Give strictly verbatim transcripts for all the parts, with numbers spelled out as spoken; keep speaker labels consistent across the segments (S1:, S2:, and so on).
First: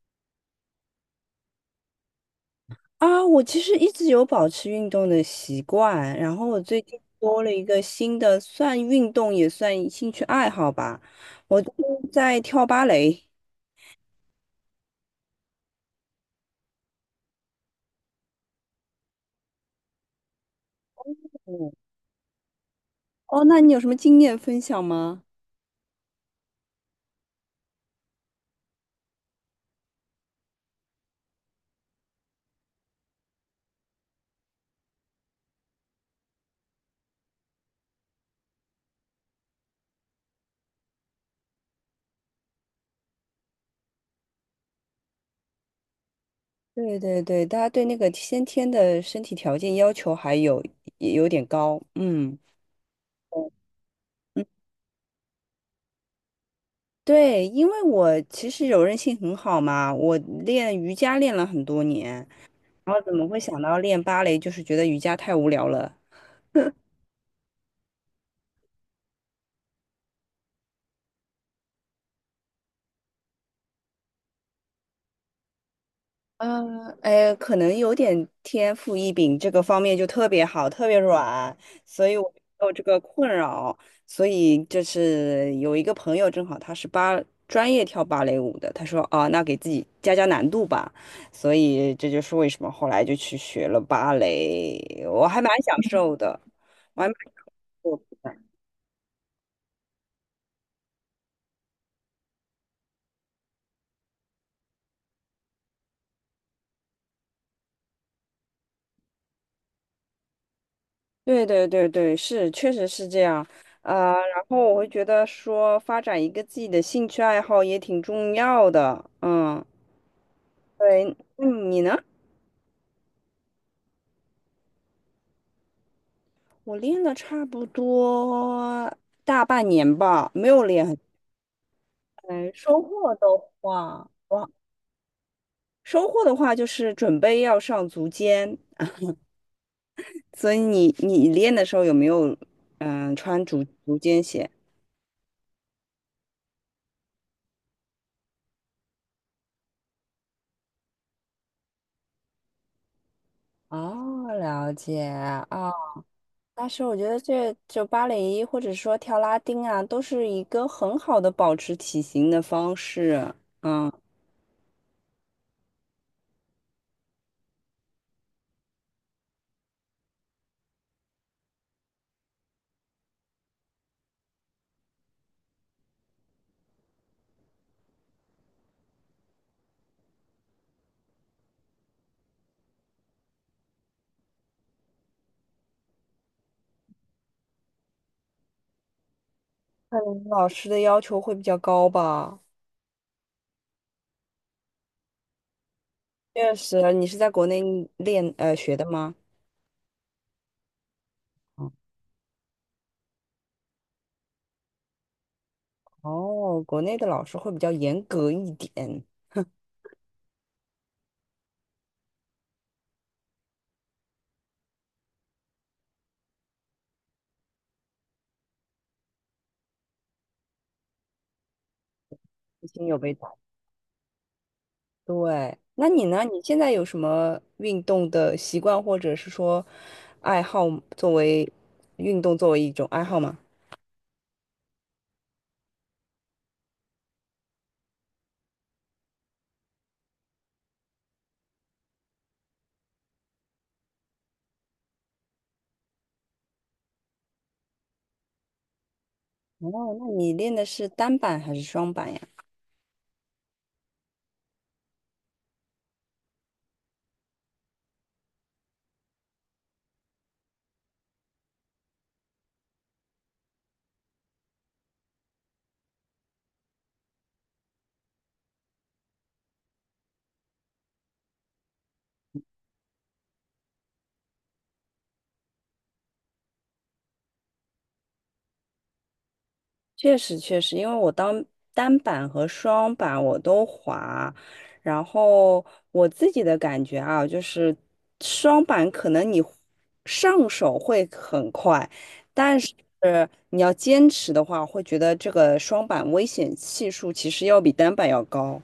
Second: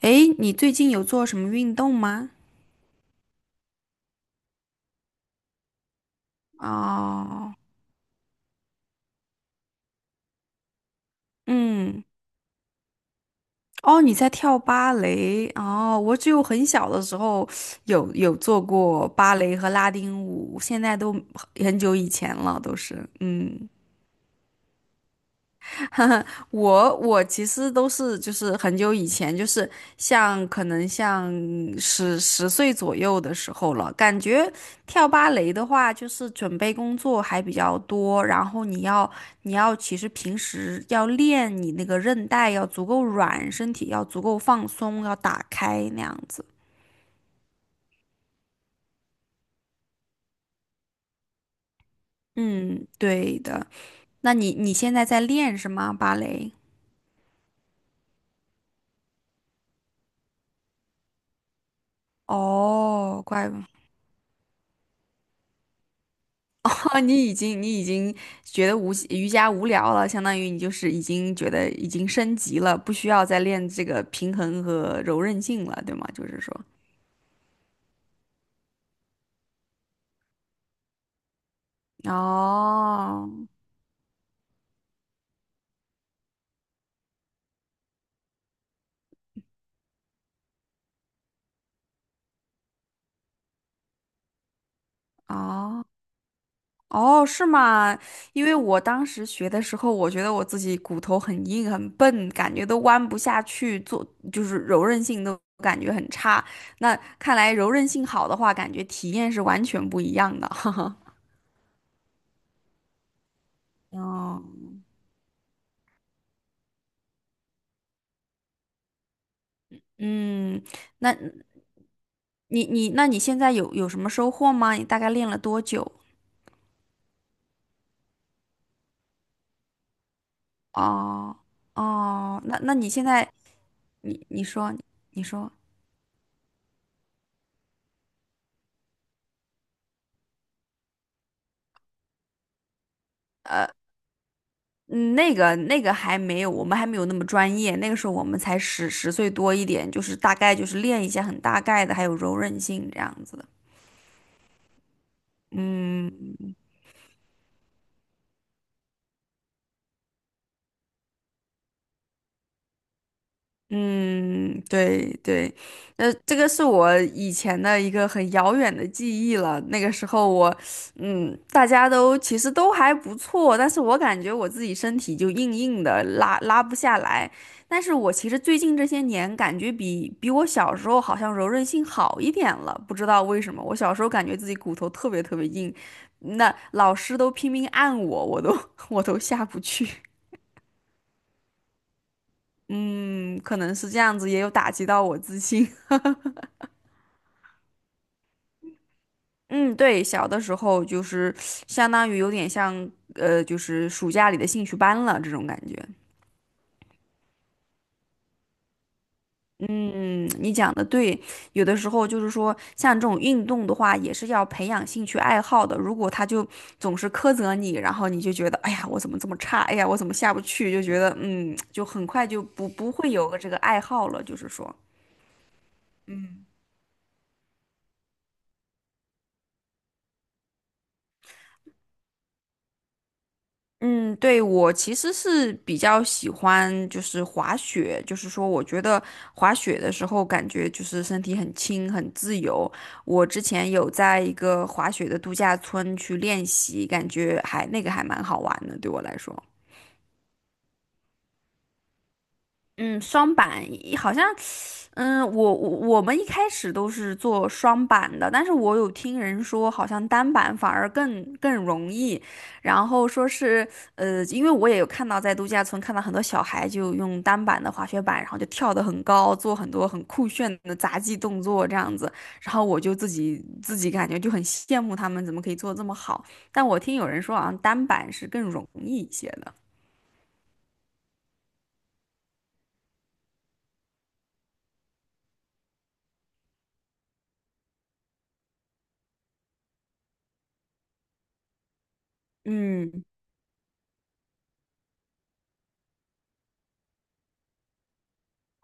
S1: 诶，你最近有做什么运动吗？
S2: 啊，我其实一直有保持运动的习惯，然后我最近多了
S1: 哦，
S2: 一个新的，算运动也算兴趣爱好吧。我最
S1: 嗯，
S2: 近在跳芭蕾。
S1: 哦，你在跳芭蕾哦，我只有很小的时候有有做过芭蕾和拉丁舞，现在都
S2: 嗯。
S1: 很久以前了，都是，
S2: 哦，那
S1: 嗯。
S2: 你有什么经验分享吗？
S1: 哈哈，我我其实都是就是很久以前，就是像可能像十十岁左右的时候了。感觉跳芭蕾的话，就是准备工作还比较多，然后你要你要其实平时要练你那个韧带要足够软，身体要足够放松，要打开那样子。
S2: 对对对，大家对那个先天的身体条件要求还有也有点高，嗯。
S1: 嗯，对的。那
S2: 嗯，
S1: 你你现在在练是吗？芭蕾？
S2: 对，因为我其实柔韧性很好嘛，我练瑜伽练了很多年，然后怎
S1: 哦，
S2: 么会
S1: 怪。
S2: 想到练芭蕾，就是觉得瑜伽太无聊了，
S1: 哦，你已经你已经觉得无瑜伽无聊了，相当于你就是已经觉得已经升级了，不需要再练这个平衡和柔韧性了，对吗？就是说，
S2: 嗯，哎，可能有点天赋异禀，这个方面就特别好，特别软，所以我没有这个困
S1: 哦
S2: 扰。所以就是有一个朋友，正好他是芭专业跳芭蕾舞的，他说哦，那给自己加加难度吧。所以这就是为什么后来就去学了芭蕾，我还蛮享
S1: 哦
S2: 受的，我还蛮
S1: 哦，
S2: 享
S1: 是
S2: 受
S1: 吗？
S2: 的。
S1: 因为我当时学的时候，我觉得我自己骨头很硬很笨，感觉都弯不下去，做就是柔韧性都感觉很差。那看来柔韧性好的话，感觉体验是完全不一样的。
S2: 对对对对，是，确实是这样。呃，
S1: 哦，
S2: 然后我会觉得说，发展一个自己的兴趣爱好也挺重要的。嗯，
S1: 嗯，
S2: 对，
S1: 那。
S2: 那你呢？
S1: 你你，那你现在有有什么收获吗？你大概练了多久？
S2: 我练了差不多大半年吧，没有练很。
S1: 哦哦，
S2: 嗯，
S1: 那那
S2: 收
S1: 你现
S2: 获的
S1: 在，
S2: 话，
S1: 你你
S2: 哇，
S1: 说你说，
S2: 收获的话就是准备要上足尖，所以你你练的时候有没有嗯穿足足尖鞋？
S1: 嗯，那个那个还没有，我们还没有那么专业，那个时候我们才十十岁多一点，就是大概就是练一些很大概的，还有柔韧性这样子的。
S2: 哦，了解啊，
S1: 嗯
S2: 但是我觉得这就芭蕾或者说跳拉丁啊，都是一个很好的保持体型的方式。
S1: 嗯，对对，呃，这个是我以前的一个很遥远的记忆了。那个时候我，嗯，大家都其实都还不错，但是我感觉我自己身体就硬硬的，拉拉不下来。但是我其实最近这些年感觉比比我小时候好像柔韧性好一点了，不知道为什么。我小时候感觉自己骨头特别特别硬，那老师都拼命按我，我都 我都下不
S2: 可
S1: 去。
S2: 能老师的要求会比较高吧。
S1: 嗯，可能是这样子，也有打击到我自信。
S2: 确实，你是在国内练呃学的吗？
S1: 嗯，对，小的时候就是
S2: 嗯。
S1: 相当于有点像，呃，就是暑假里的兴趣班了这种感觉。
S2: 哦，国内的老师会比较严格一点，
S1: 嗯，你讲的对，有的时候就是说，像这种运动的话，也是要培养兴趣爱好的。如果他就总是苛责你，然后你就觉得，哎呀，我怎么这么差？哎呀，我怎么下不去？就觉得，嗯，就很快就
S2: 已
S1: 不
S2: 经
S1: 不
S2: 有
S1: 会
S2: 被
S1: 有
S2: 打。
S1: 个这个爱好了，就是说。
S2: 对，那你呢？你现在有什么运动的习惯，或者是说爱好，作为运动作为一种爱好吗？
S1: 嗯，对，我其实是比较喜欢就是滑雪，就是说我觉得滑雪的时候感觉就是身体很轻很自由。我之前有在一个滑雪的度假村去练习，感觉还那个还蛮好玩的，对我来说。
S2: 哦，那你练的是单板还是双板呀？
S1: 嗯，双板一好像嗯，我我我们一开始都是做双板的，但是我有听人说，好像单板反而更更容易。然后说是，呃，因为我也有看到在度假村看到很多小孩就用单板的滑雪板，然后就跳得很高，做很多很酷炫的杂技动作这样子。然后我就自己自己感觉就很羡慕他们怎么可以做得这么好。但我听有人说，好像单板是更容易一些的。
S2: 确实确实，因为我当单板和双板我都滑，然后我自己的感觉啊，就是双板可能你上手会很快，但是
S1: 嗯。
S2: 你要坚持的话，会觉得这个双板危险系数其实要比单板要高。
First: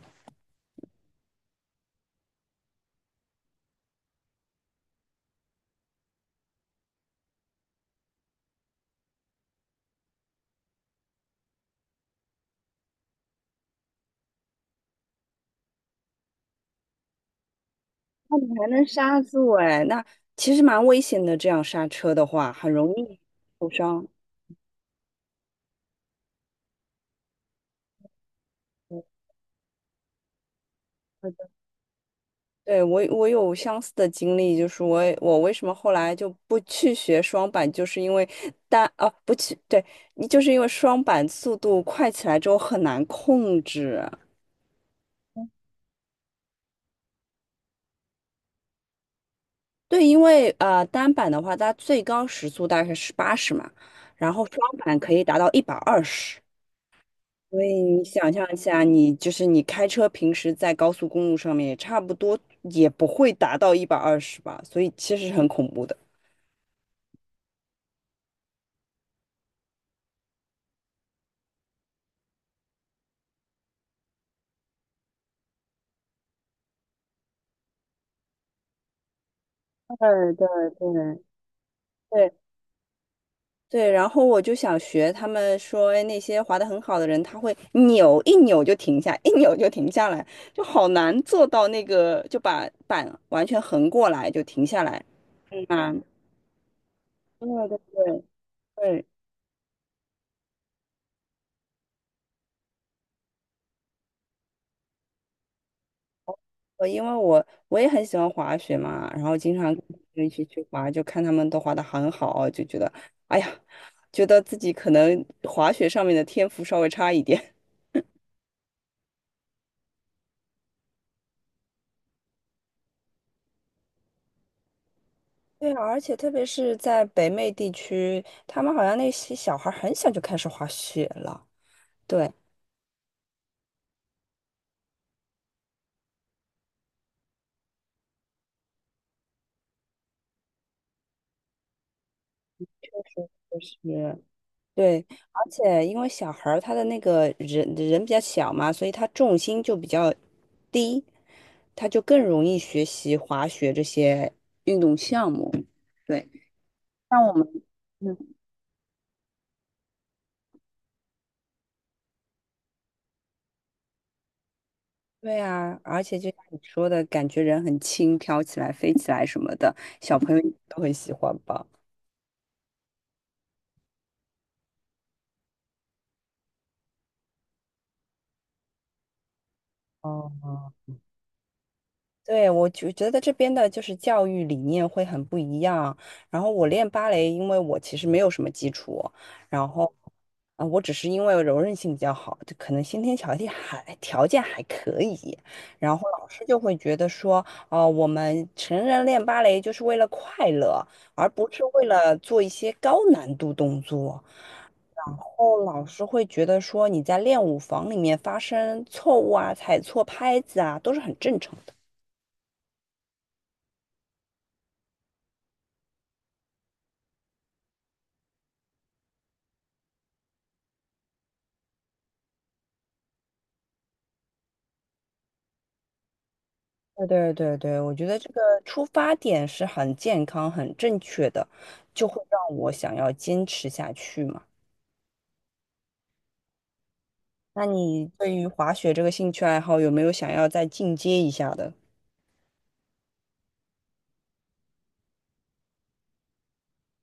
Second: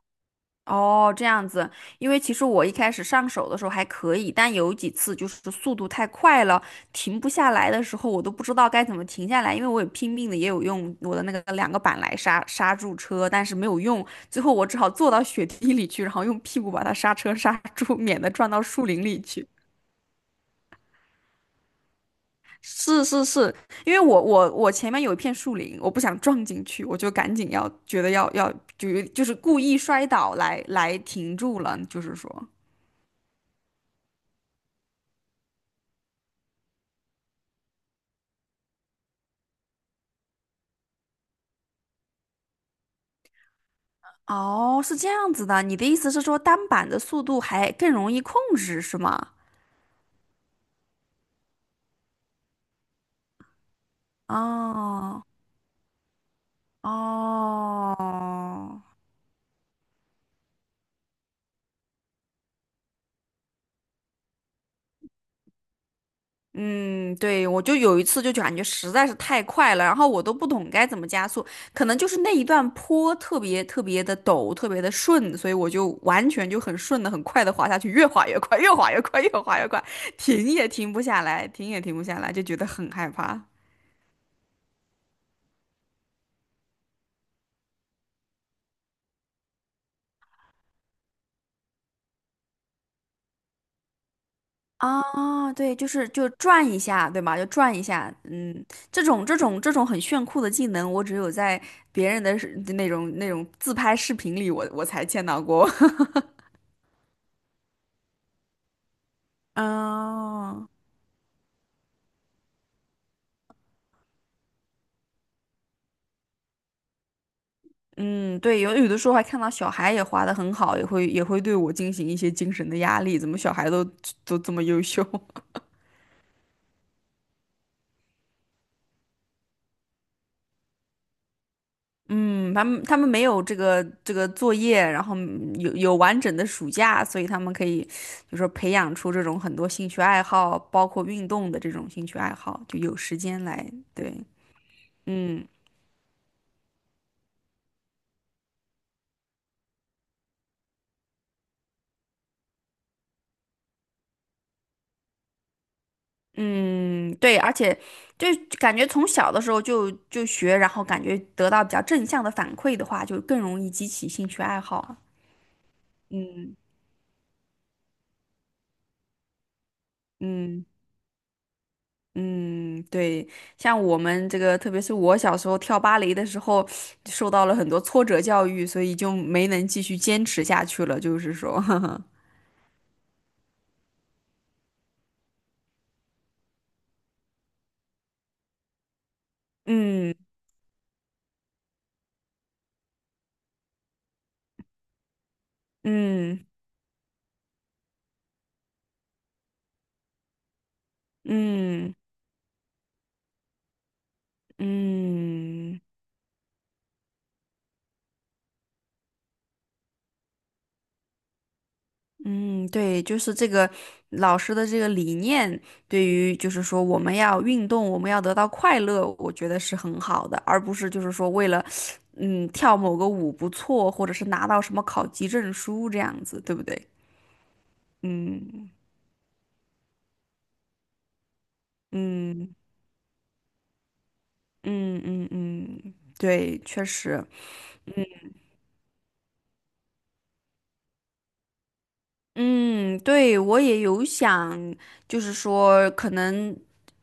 S1: 哦，这样子，因为其实我一开始上手的时候还可以，但有几次就是速度太快了，停不下来的时候，我都不知道该怎么停下来，因为我也拼命的也有用我的那个两个板来刹刹住车，但是没有用，最后我只好坐到雪地里去，然后用屁股把它刹车刹住，免得
S2: 那你
S1: 撞到
S2: 还能
S1: 树林
S2: 刹
S1: 里去。
S2: 住哎，那其实蛮危险的，这样刹车的话很容
S1: 是
S2: 易
S1: 是是，
S2: 受
S1: 因为
S2: 伤。
S1: 我我我前面有一片树林，我不想撞进去，我就赶紧要觉得要要就就是故意摔倒来来停住了，就是说。
S2: 对，我我有相似的经历，就是我也我为什么后来就不去学双板，就是因为单啊不去，对，你就是因为双板速度快起来之后很难控制。
S1: 哦，是这样子的，你的意思是说单板的速度还更容易控制，是吗？
S2: 对，因为呃单板的话，它最高时速大概是八十嘛，然后双板可以
S1: 哦
S2: 达到一百二十。所以你想象一
S1: 哦，
S2: 下，你就是你开车平时在高速公路上面也差不多也不会达到一百二十吧，所以其实是很恐怖的。
S1: 嗯，对，我就有一次就感觉实在是太快了，然后我都不懂该怎么加速，可能就是那一段坡特别特别的陡，特别的顺，所以我就完全就很顺的、很快的滑下去，越滑越快，越滑越快，越滑越快，
S2: 对对
S1: 停也停不
S2: 对。
S1: 下来，停也停不下来，
S2: 对
S1: 就觉得很害怕。
S2: 对，然后我就想学他们说，哎，那些滑得很好的人，他会扭一扭就停下，一扭就停下来，就好难做到那个，就把板完全横过来就停下来，
S1: 啊，
S2: 很
S1: 对，就
S2: 难。
S1: 是就转一下，对吧？就
S2: 对
S1: 转
S2: 对
S1: 一下，
S2: 对
S1: 嗯，这
S2: 对，
S1: 种这种这种很炫酷的技能，我只有在别人的视那种那种自拍视频里我，我才见到过。
S2: 我因为我我也很喜欢滑雪嘛，然后经常跟朋友一起去
S1: 哦，
S2: 滑，就看他们都滑得很好，就觉得，哎呀，觉得自己可能滑雪上面的天赋稍微差一点。
S1: 嗯，对，有有的时候还看到小孩也滑的很好，也会也会对我进行一些精神的压力，怎么小孩都都这么优秀？
S2: 对啊，而且特别是在北美地区，他们好像那些小孩儿很小就开始滑雪了。对，
S1: 嗯，他们他们没有这个这个作业，然后有有完整的暑假，所以他们可以，就说培养出这种很多兴趣爱好，包括运动的这种兴趣爱好，就有时间
S2: 就
S1: 来，对，
S2: 是对，而
S1: 嗯
S2: 且因为小孩儿他的那个人人比较小嘛，所以他重心就比较低，他就更容易学习滑雪这些运动项目。对，
S1: 嗯，
S2: 像我
S1: 对，
S2: 们，
S1: 而且
S2: 嗯，
S1: 就感觉从小的时候就就学，然后感觉得到比较正向的反馈的话，就更容易激起兴趣爱好啊，
S2: 对啊，而且就像
S1: 嗯
S2: 你说的，感觉人很轻，飘起来、飞起来什么的，小朋友
S1: 嗯。
S2: 都很喜欢吧。
S1: 嗯，对，像我们这个，特别是我小时候跳芭蕾的时候，受到了很多挫折教育，所以就没能继续坚持下
S2: 哦
S1: 去了。就是说，
S2: 对，我就觉得这边的就是教育理念会很不一样。然后我练芭蕾，因为我其实没有什么基础，然后，
S1: 嗯
S2: 啊、我只是因为柔韧性比较好，就可能先天条件还条件还可以。然后老师
S1: 嗯
S2: 就会觉得说，哦、我们成人练芭蕾就是为了快乐，而不是为
S1: 嗯
S2: 了做一些高难度动作。后
S1: 嗯
S2: 老师会觉得说你在练舞房里面发生错误啊、踩错拍子啊，都是很正常。
S1: 嗯，对，就是这个老师的这个理念，对于就是说我们要运动，我们要得到快乐，我觉得是很好的，而不是就是说为了嗯跳某个舞不错，或者是拿到什么考级证书这样子，对不对？
S2: 对对对对，我觉得这个
S1: 嗯。
S2: 出发点是很健康、很正确的，就会
S1: 嗯
S2: 让我想要坚持下去嘛。
S1: 嗯嗯嗯，对，确实，
S2: 那你
S1: 嗯，
S2: 对于滑雪这个兴趣爱好有没有想要再进阶一下的？
S1: 嗯，对，我也有想，就是说，可能，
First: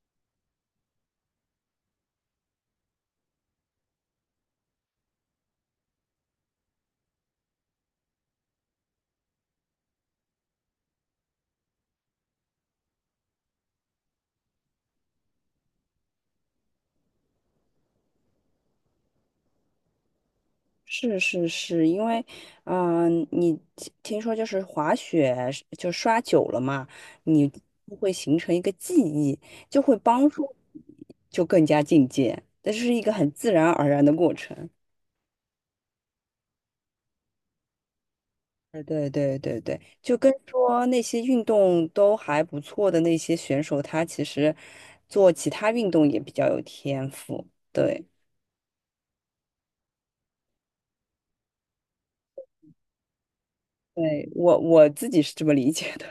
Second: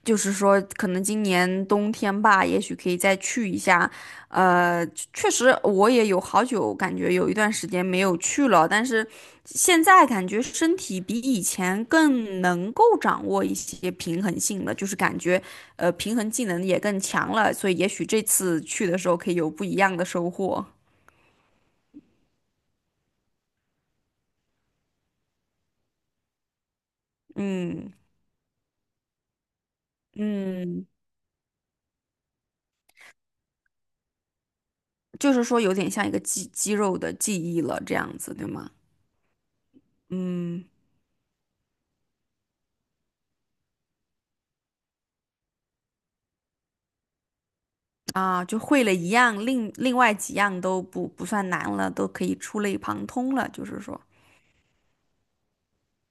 S1: 就是说，可能今年冬天吧，也许可以再去一下。呃，确实，我也有好久感觉有一段时间没有去了，但是现在感觉身体比以前更能够掌握一些平衡性了，就是感觉呃平衡技能也更强了，所以也许这次去的时候可以有不一样的收获。
S2: 是是是，因为，嗯、你听听说就是滑雪是就刷久了嘛，你
S1: 嗯
S2: 会形成一个记忆，就会帮助你
S1: 嗯，
S2: 就更加进阶，这是一个很自然而然的过程。
S1: 就是说有点像一个肌肌肉的记忆了，这样子，对吗？
S2: 对对对对对，就跟
S1: 嗯
S2: 说那些运动都还不错的那些选手，他其实做其他运动也比较有天赋。对，
S1: 啊，就会了一样，另另外几样都不不算难了，都可以触类旁通了，就是说，
S2: 对，我我自己是这么理解的。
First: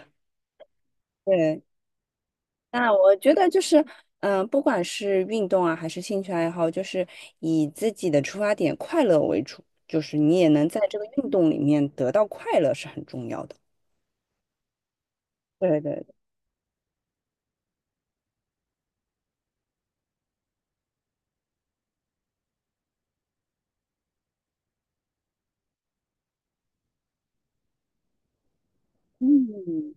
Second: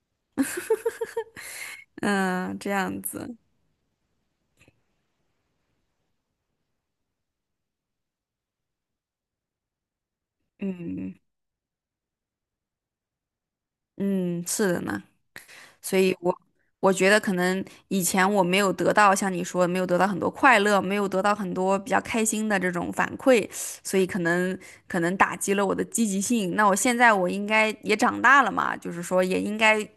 S2: 对，
S1: 嗯，这
S2: 那
S1: 样
S2: 我觉
S1: 子，
S2: 得就是，嗯、不管是运动啊，还是兴趣爱好，就是以自己的出发点快乐为主，就是你也能在这个
S1: 嗯
S2: 运动里面得到快乐是很重要的。
S1: 嗯，是的呢。
S2: 对对，
S1: 所
S2: 对
S1: 以我我觉得可能以前我没有得到像你说的没有得到很多快乐，没有得到很多比较开心的这种反馈，所以可能可能打击了我的积极性。那我现在我应该也长大了嘛，就是说也应该
S2: 嗯，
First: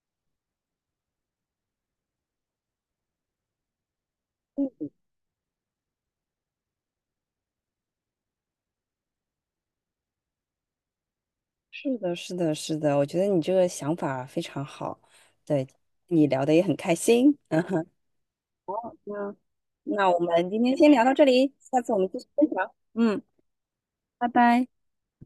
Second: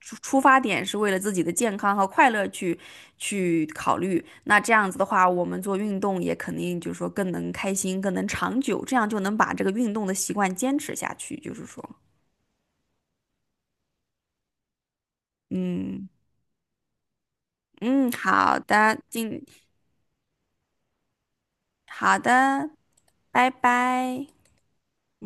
S1: 出出发点是为了自己的健康和快乐去去考虑。那这
S2: 嗯
S1: 样子的话，我们做运动也肯定就是说更能开心，更能长久，这样就能把这个运动的习惯坚持下去。就是说，
S2: 是的，是的，是的，我觉得你这个想法非常好，对，
S1: 嗯
S2: 你聊的也很开心，嗯哼，
S1: 嗯，好的，
S2: 那
S1: 今。
S2: 那我们今天先聊到这里，下次我们继
S1: 好
S2: 续分享，
S1: 的，
S2: 嗯，
S1: 拜拜。
S2: 拜拜。
S1: 嗯。